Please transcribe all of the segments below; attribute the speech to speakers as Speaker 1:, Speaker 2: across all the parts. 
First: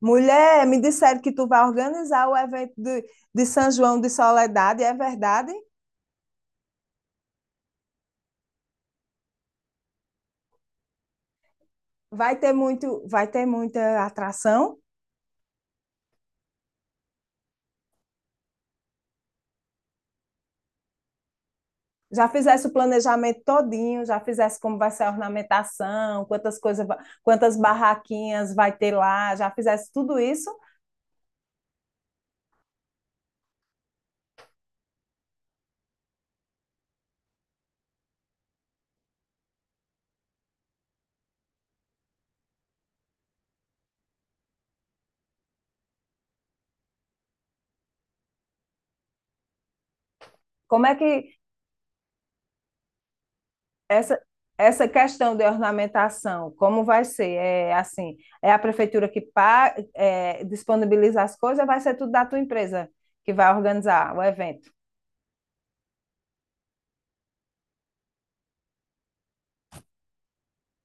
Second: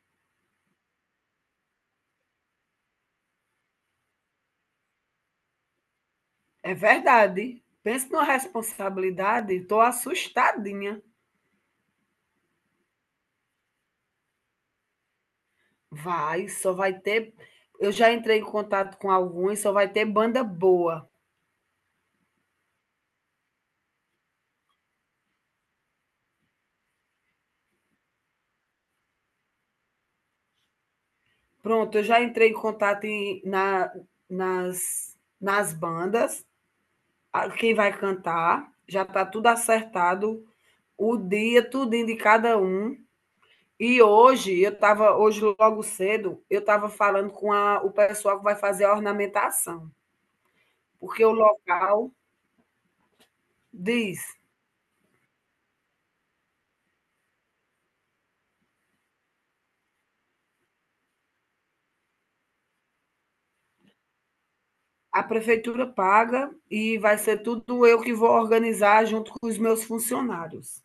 Speaker 1: Mulher, me disseram que tu vai organizar o evento de São João de Soledade, é verdade?
Speaker 2: É verdade. Pensa numa responsabilidade, estou assustadinha.
Speaker 1: Vai ter muito, vai ter muita atração?
Speaker 2: Vai, só vai ter. Eu já entrei em contato com alguns, só vai ter banda boa.
Speaker 1: Já fizesse o planejamento todinho, já fizesse como vai ser a ornamentação, quantas coisas, quantas barraquinhas vai ter lá, já fizesse tudo isso?
Speaker 2: Pronto, eu já entrei em contato nas bandas, quem vai cantar, já está tudo acertado, o dia, tudo de cada um. E hoje, hoje logo cedo, eu estava falando com o pessoal que vai fazer a ornamentação,
Speaker 1: Como é
Speaker 2: porque o
Speaker 1: que
Speaker 2: local
Speaker 1: essa
Speaker 2: diz.
Speaker 1: essa questão de ornamentação, como vai ser? É assim, é a prefeitura que disponibiliza as coisas, vai ser tudo da tua empresa que vai organizar o evento.
Speaker 2: A prefeitura paga e vai ser tudo eu que vou organizar junto com os meus funcionários.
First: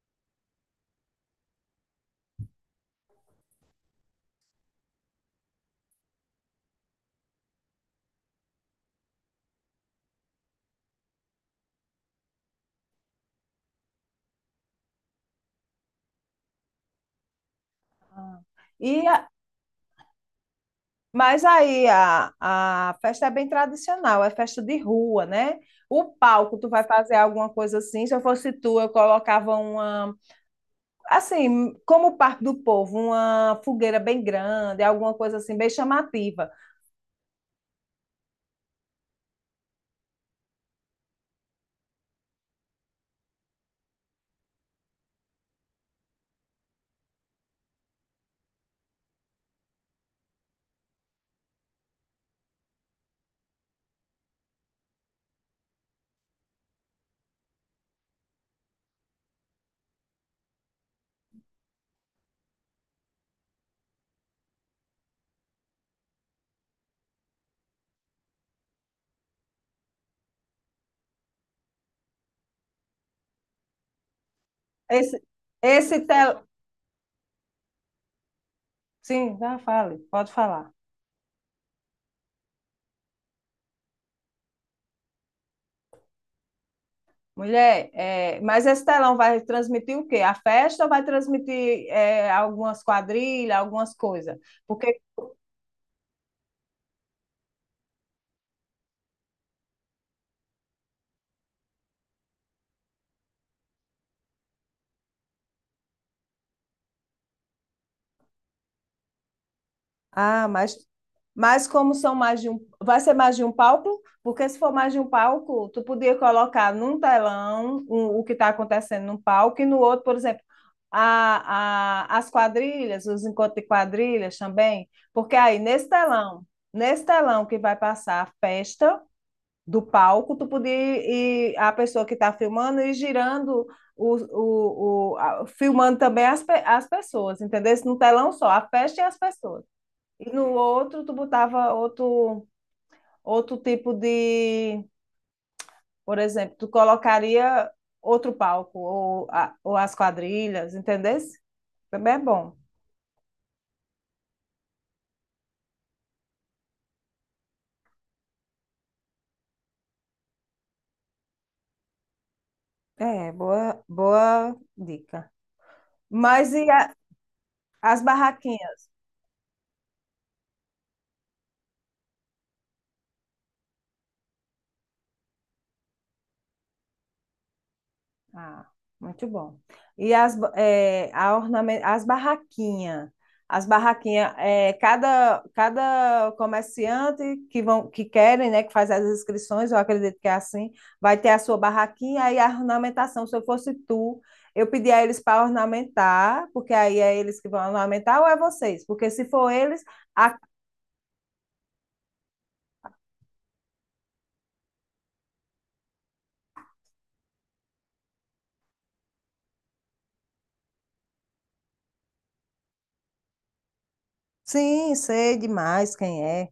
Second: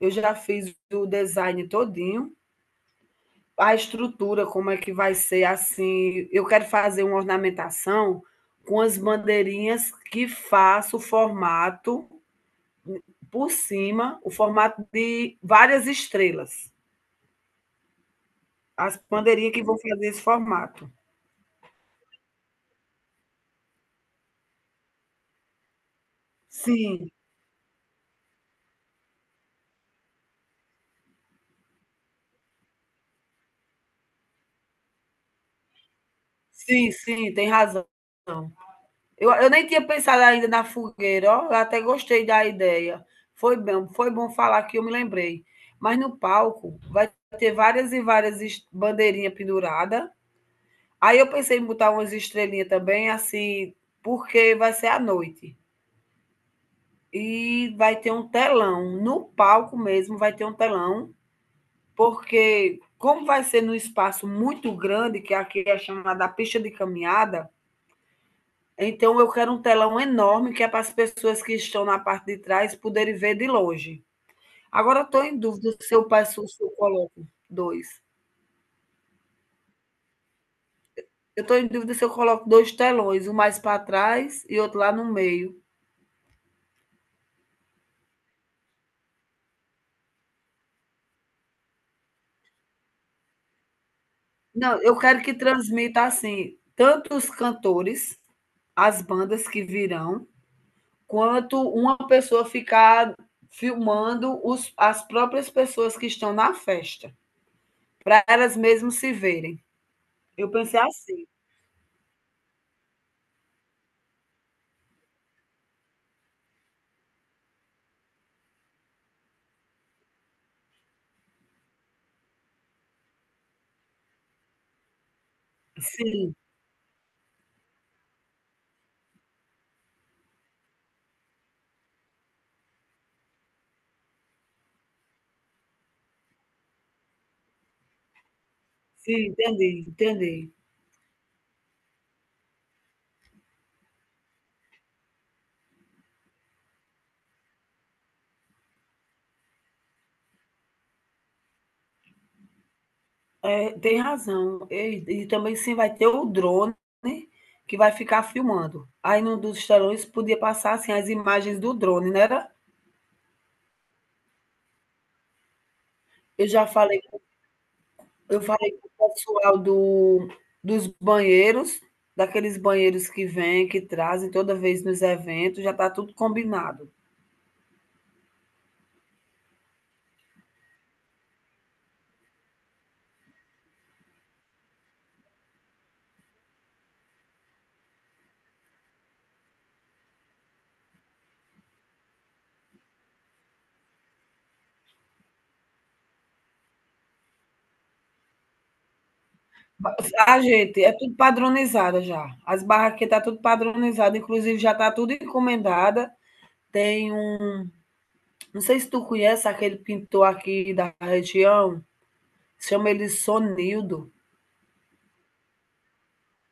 Speaker 2: Eu já fiz o design todinho, a estrutura, como é que vai ser assim. Eu quero fazer uma ornamentação com as bandeirinhas que faço o formato por cima, o formato de várias estrelas. As
Speaker 1: E
Speaker 2: bandeirinhas que vão fazer esse formato.
Speaker 1: Mas aí a festa é bem tradicional, é festa de rua, né? O palco, tu vai
Speaker 2: Sim,
Speaker 1: fazer alguma coisa assim. Se eu fosse tu, eu colocava uma, assim, como o Parque do Povo, uma fogueira bem grande, alguma coisa assim, bem chamativa.
Speaker 2: sim, sim, tem razão. Eu nem tinha pensado ainda na fogueira, ó, eu até gostei da ideia. Foi bom falar que eu me lembrei. Mas no palco vai ter várias e bandeirinhas penduradas. Aí eu pensei em botar umas estrelinhas também, assim, porque vai ser à noite. E vai ter um telão, no palco mesmo vai ter um telão, porque como vai ser num espaço muito grande, que aqui é chamada pista de caminhada. Então, eu quero um telão enorme que é para as pessoas que estão na parte de trás poderem ver de longe. Agora, eu
Speaker 1: Esse,
Speaker 2: estou em dúvida se
Speaker 1: esse
Speaker 2: eu
Speaker 1: telão.
Speaker 2: peço, se eu coloco dois.
Speaker 1: Sim, já fale, pode falar.
Speaker 2: Eu estou em dúvida se eu coloco 2 telões, um mais para trás e outro lá no meio.
Speaker 1: Mulher, é, mas esse telão vai transmitir o quê? A festa ou vai transmitir algumas quadrilhas, algumas coisas?
Speaker 2: Não, eu
Speaker 1: Porque.
Speaker 2: quero que transmita assim, tanto os cantores, as bandas que virão, quanto uma pessoa ficar filmando as próprias pessoas que estão na festa, para elas mesmas se verem.
Speaker 1: Ah,
Speaker 2: Eu pensei assim.
Speaker 1: mas como são mais de um, vai ser mais de um palco? Porque se for mais de um palco, tu podia colocar num telão o que está acontecendo num palco e no outro, por exemplo, as quadrilhas, os encontros de quadrilhas também, porque aí nesse
Speaker 2: Sim.
Speaker 1: nesse telão que vai passar a festa do palco, tu podia ir, a pessoa que está filmando e girando filmando também as pessoas, entendeu? No telão só, a festa e as
Speaker 2: Sim,
Speaker 1: pessoas.
Speaker 2: entendi,
Speaker 1: E no
Speaker 2: entendi.
Speaker 1: outro, tu botava outro, outro tipo de. Por exemplo, tu colocaria outro palco, ou, ou as quadrilhas, entendesse? Também é bom.
Speaker 2: É, tem razão. E também sim vai ter o drone, né, que vai ficar filmando. Aí num dos telões podia passar, assim, as imagens do drone, não era?
Speaker 1: É, boa, boa dica.
Speaker 2: Eu
Speaker 1: Mas
Speaker 2: já falei
Speaker 1: as
Speaker 2: eu falei
Speaker 1: barraquinhas?
Speaker 2: com o pessoal do dos banheiros, daqueles banheiros que vêm, que trazem toda vez nos eventos, já está tudo combinado.
Speaker 1: Ah, muito bom. E as, ba- é, a ornamen- as as barraquinhas, é, cada comerciante que vão, que querem, né, que faz as inscrições, eu acredito que é assim, vai ter a sua barraquinha e a ornamentação. Se eu fosse tu, eu pedia a eles para ornamentar, porque aí é eles que vão ornamentar ou é vocês? Porque se for eles,
Speaker 2: Ma
Speaker 1: a-
Speaker 2: A gente é tudo padronizada já. As barraquinhas está tudo padronizada, inclusive já está tudo encomendada. Tem um Não sei se tu conhece aquele pintor aqui da região, chama ele Sonildo.
Speaker 1: sim, sei demais quem é.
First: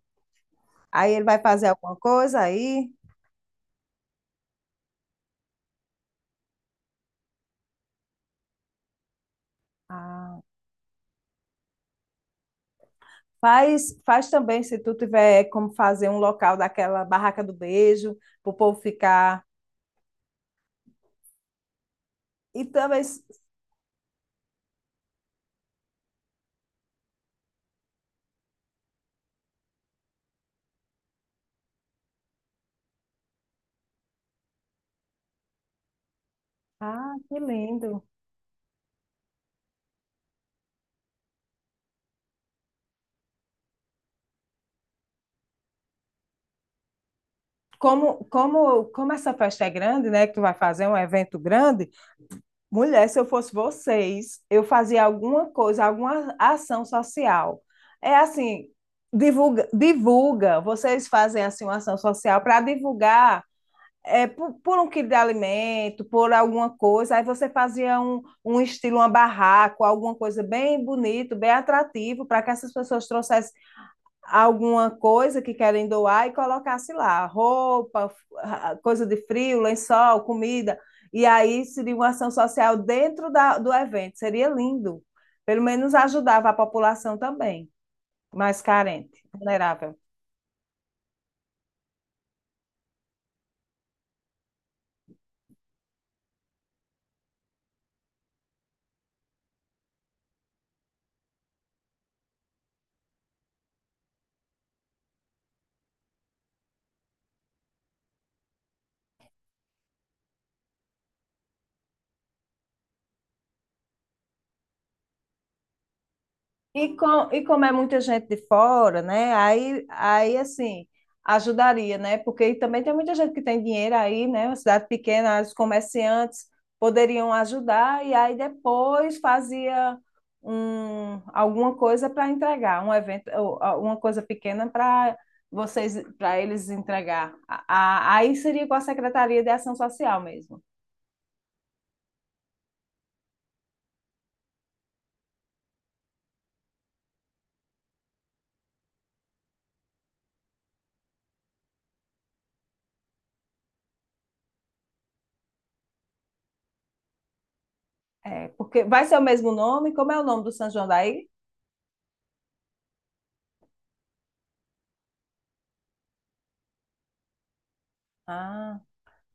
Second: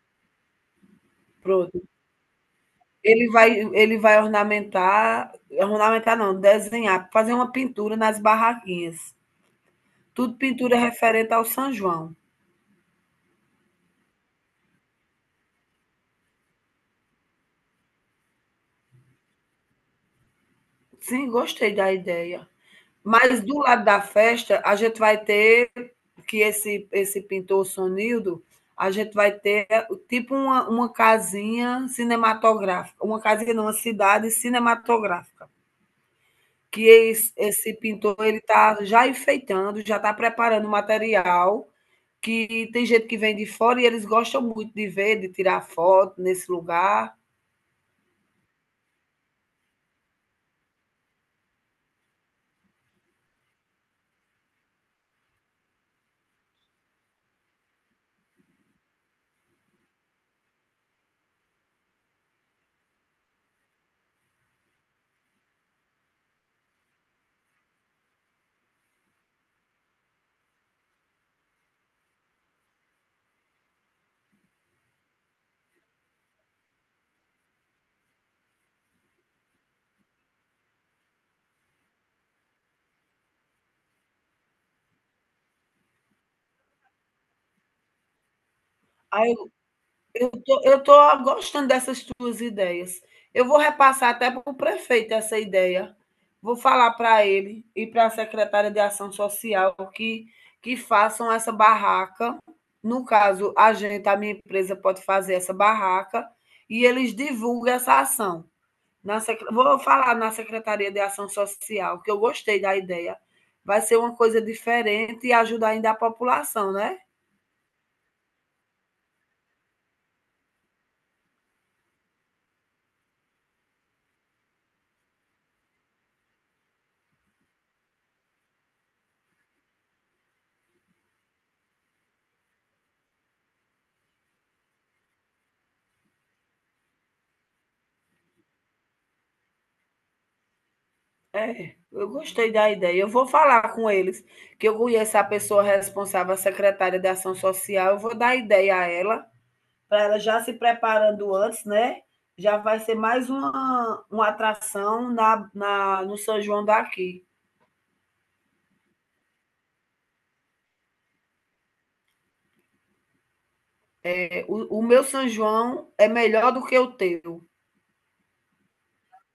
Speaker 1: Aí ele vai fazer
Speaker 2: Pronto.
Speaker 1: alguma coisa aí?
Speaker 2: Ele vai ornamentar ornamentar não, desenhar, fazer uma pintura nas barraquinhas. Tudo
Speaker 1: Ah.
Speaker 2: pintura referente ao São João.
Speaker 1: Faz, faz também, se tu tiver como fazer um local daquela barraca do beijo, para o povo ficar.
Speaker 2: Sim, gostei da ideia.
Speaker 1: E também.
Speaker 2: Mas do lado da festa, a gente vai ter que esse pintor Sonildo, a gente vai ter tipo uma casinha não, uma cidade cinematográfica. Que
Speaker 1: Ah,
Speaker 2: es
Speaker 1: que
Speaker 2: esse
Speaker 1: lindo!
Speaker 2: pintor ele está já enfeitando, já está preparando o material, que tem gente que vem de fora e eles gostam muito de ver, de tirar foto nesse lugar.
Speaker 1: Como essa festa é grande, né? Que tu vai fazer um evento grande, mulher, se eu fosse vocês, eu fazia alguma coisa, alguma ação social. É assim, divulga, divulga. Vocês fazem assim uma ação social para divulgar um quilo de alimento, por alguma coisa, aí você fazia um estilo, uma barraco, alguma coisa bem bonito, bem atrativo, para que essas pessoas trouxessem alguma coisa que querem doar e colocasse lá, roupa, ah, coisa de frio, lençol, comida, e aí seria uma ação social dentro do evento, seria lindo, pelo menos ajudava a população também, mais carente,
Speaker 2: Aí eu
Speaker 1: vulnerável.
Speaker 2: eu tô eu tô gostando dessas tuas ideias. Eu vou repassar até para o prefeito essa ideia. Vou falar para ele e para a secretária de ação social que façam essa barraca. No caso, a gente, a minha empresa pode fazer essa barraca e eles divulguem essa ação. Vou falar na Secretaria de Ação Social, que eu gostei da ideia. Vai ser uma coisa diferente e ajudar ainda a população, né?
Speaker 1: E como é muita gente de fora, né? Aí, aí assim, ajudaria, né? Porque também tem muita gente que tem dinheiro aí, né? Uma cidade pequena, os comerciantes poderiam ajudar e aí depois fazia alguma coisa para entregar, um evento, uma coisa pequena para vocês, para eles entregar. Aí seria com a Secretaria de Ação Social mesmo.
Speaker 2: É, eu gostei da ideia. Eu vou falar com eles, que eu conheço a pessoa responsável, a secretária de Ação Social. Eu vou dar ideia a ela, para ela já se preparando antes, né? Já vai ser mais uma atração no São João daqui.
Speaker 1: É, porque vai ser o mesmo nome? Como é o nome do São João daí?
Speaker 2: É, o meu São João é melhor do que o teu.
Speaker 1: Ah.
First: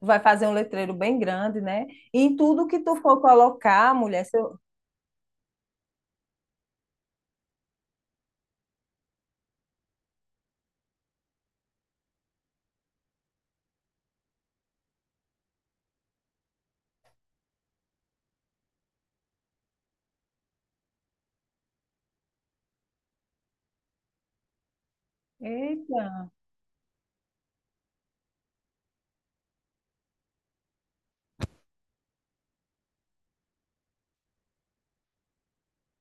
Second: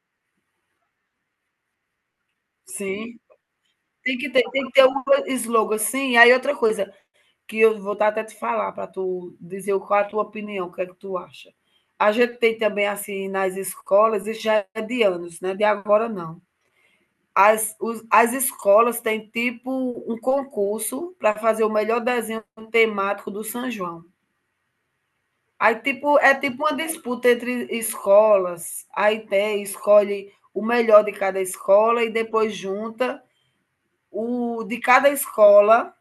Speaker 1: Vai fazer um letreiro bem grande, né? E em tudo que tu
Speaker 2: Sim.
Speaker 1: for colocar, mulher, seu...
Speaker 2: Tem que ter um slogan assim. E aí outra coisa que eu vou tá até te falar para tu dizer qual a tua opinião, o que é que tu acha. A gente tem também assim nas escolas, isso já é de anos, né? De agora não. As escolas têm tipo um concurso para fazer o melhor desenho temático do São João. Aí
Speaker 1: Eita!
Speaker 2: tipo uma disputa entre escolas. Aí tem, escolhe o melhor de cada escola e depois junta o de cada escola,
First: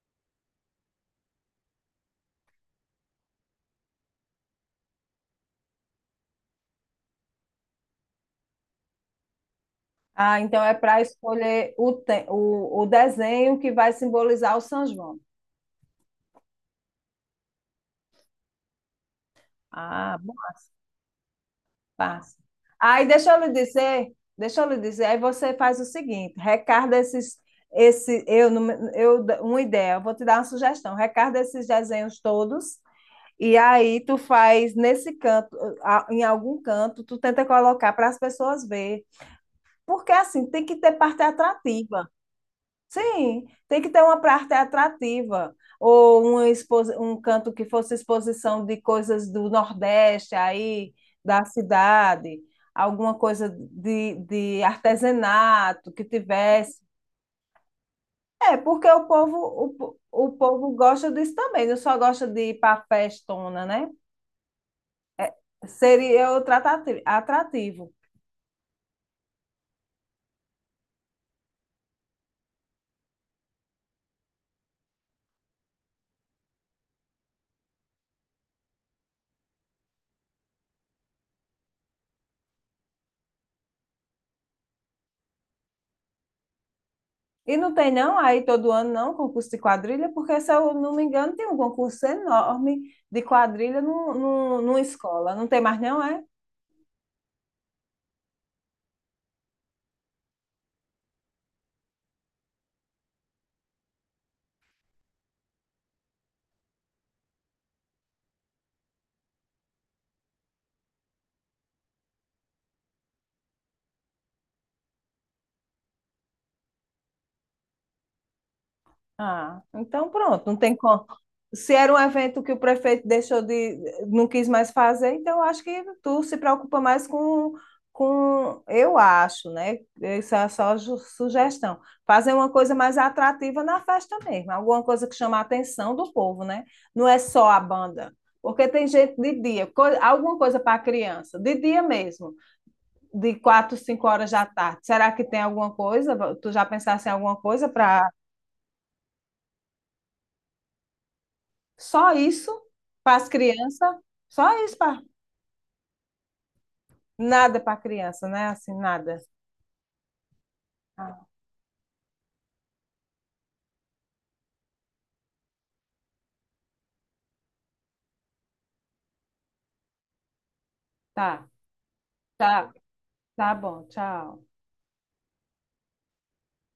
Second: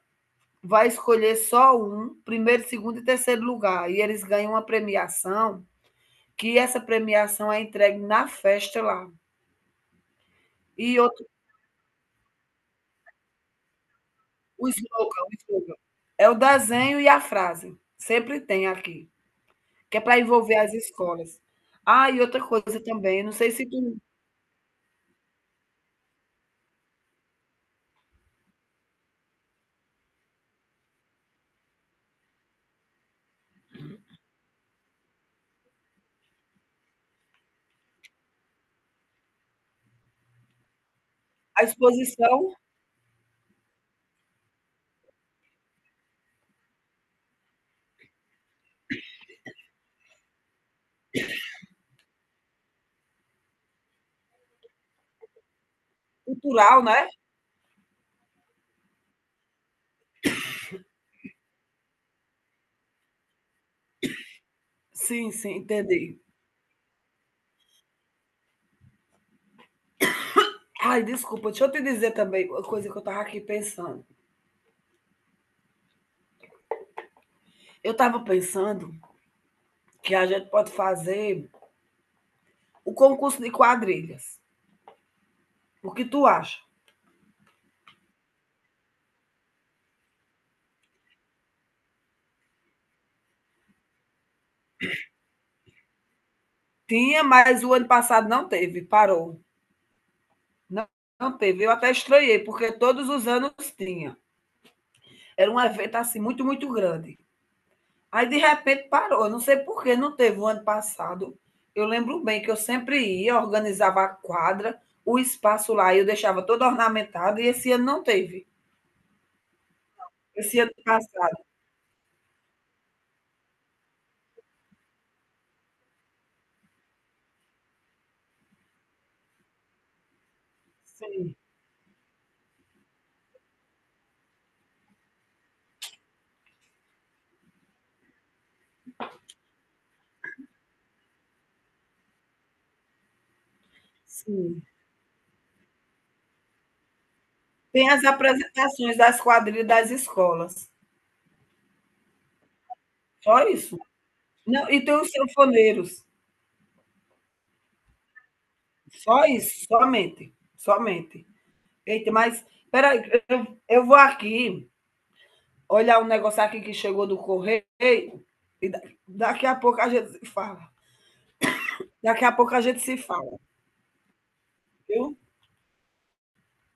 Speaker 2: vai escolher só um, primeiro, segundo e terceiro lugar. E eles ganham uma premiação, que essa premiação é entregue na festa lá.
Speaker 1: Ah, então é
Speaker 2: E
Speaker 1: para
Speaker 2: outro,
Speaker 1: escolher o desenho que vai simbolizar o São João.
Speaker 2: o slogan. É o desenho e a frase. Sempre tem aqui, que é
Speaker 1: Ah,
Speaker 2: para envolver
Speaker 1: massa,
Speaker 2: as escolas. Ah, e
Speaker 1: passa.
Speaker 2: outra coisa
Speaker 1: Aí
Speaker 2: também,
Speaker 1: deixa
Speaker 2: não
Speaker 1: eu lhe
Speaker 2: sei se tu,
Speaker 1: dizer, deixa eu lhe dizer, aí você faz o seguinte, recarda esses, esse, eu, não eu, uma ideia, eu vou te dar uma sugestão, recarda esses desenhos todos, e aí tu faz nesse canto, em algum canto, tu tenta colocar para as pessoas verem, porque assim, tem que ter parte
Speaker 2: a
Speaker 1: atrativa.
Speaker 2: exposição
Speaker 1: Sim, tem que ter uma parte atrativa. Um canto que fosse exposição de coisas do Nordeste aí, da cidade, alguma coisa de artesanato que tivesse.
Speaker 2: cultural, né?
Speaker 1: É, porque o povo gosta disso também, não só gosta de ir para festona, né?
Speaker 2: Sim, sim, entendi.
Speaker 1: Seria o atrativo.
Speaker 2: Ai, desculpa, deixa eu te dizer também uma coisa que eu estava aqui pensando. Eu estava pensando que a gente pode fazer o concurso de quadrilhas. O que tu acha?
Speaker 1: E não tem não aí todo ano não concurso de quadrilha, porque se eu não me engano tem um concurso enorme de quadrilha numa escola. Não tem mais não, é?
Speaker 2: Tinha, mas o ano passado não teve, parou. Não, não teve. Eu até estranhei, porque todos os anos tinha. Era um evento assim muito, muito grande. Aí de repente parou. Eu não sei por que não teve o ano passado. Eu lembro bem que eu sempre ia, organizava a quadra, o espaço lá, eu deixava todo ornamentado, e esse ano não teve.
Speaker 1: Ah, então pronto, não
Speaker 2: Esse ano
Speaker 1: tem como.
Speaker 2: passado.
Speaker 1: Se era um evento que o prefeito deixou de, não quis mais fazer, então eu acho que tu se preocupa mais eu acho, né? Isso é só
Speaker 2: Sim,
Speaker 1: sugestão. Fazer uma coisa mais atrativa na festa mesmo, alguma coisa que chama a atenção do povo, né? Não é só a banda, porque tem gente de dia, alguma coisa para criança, de dia mesmo, de quatro, cinco horas da
Speaker 2: sim.
Speaker 1: tarde. Será que tem alguma coisa? Tu já pensaste em alguma coisa
Speaker 2: Tem as
Speaker 1: para
Speaker 2: apresentações das quadrilhas das escolas.
Speaker 1: só isso para as
Speaker 2: Só isso.
Speaker 1: crianças? Só
Speaker 2: Não,
Speaker 1: isso
Speaker 2: e tem
Speaker 1: para
Speaker 2: os sanfoneiros.
Speaker 1: nada para a criança, né? Assim, nada.
Speaker 2: Só isso, somente,
Speaker 1: Ah,
Speaker 2: somente. Eita, mas peraí, eu vou aqui olhar um negócio aqui que chegou do correio e da- daqui a pouco a gente se fala.
Speaker 1: tá,
Speaker 2: Daqui a pouco a
Speaker 1: tá,
Speaker 2: gente se fala,
Speaker 1: tá bom, tchau.
Speaker 2: viu?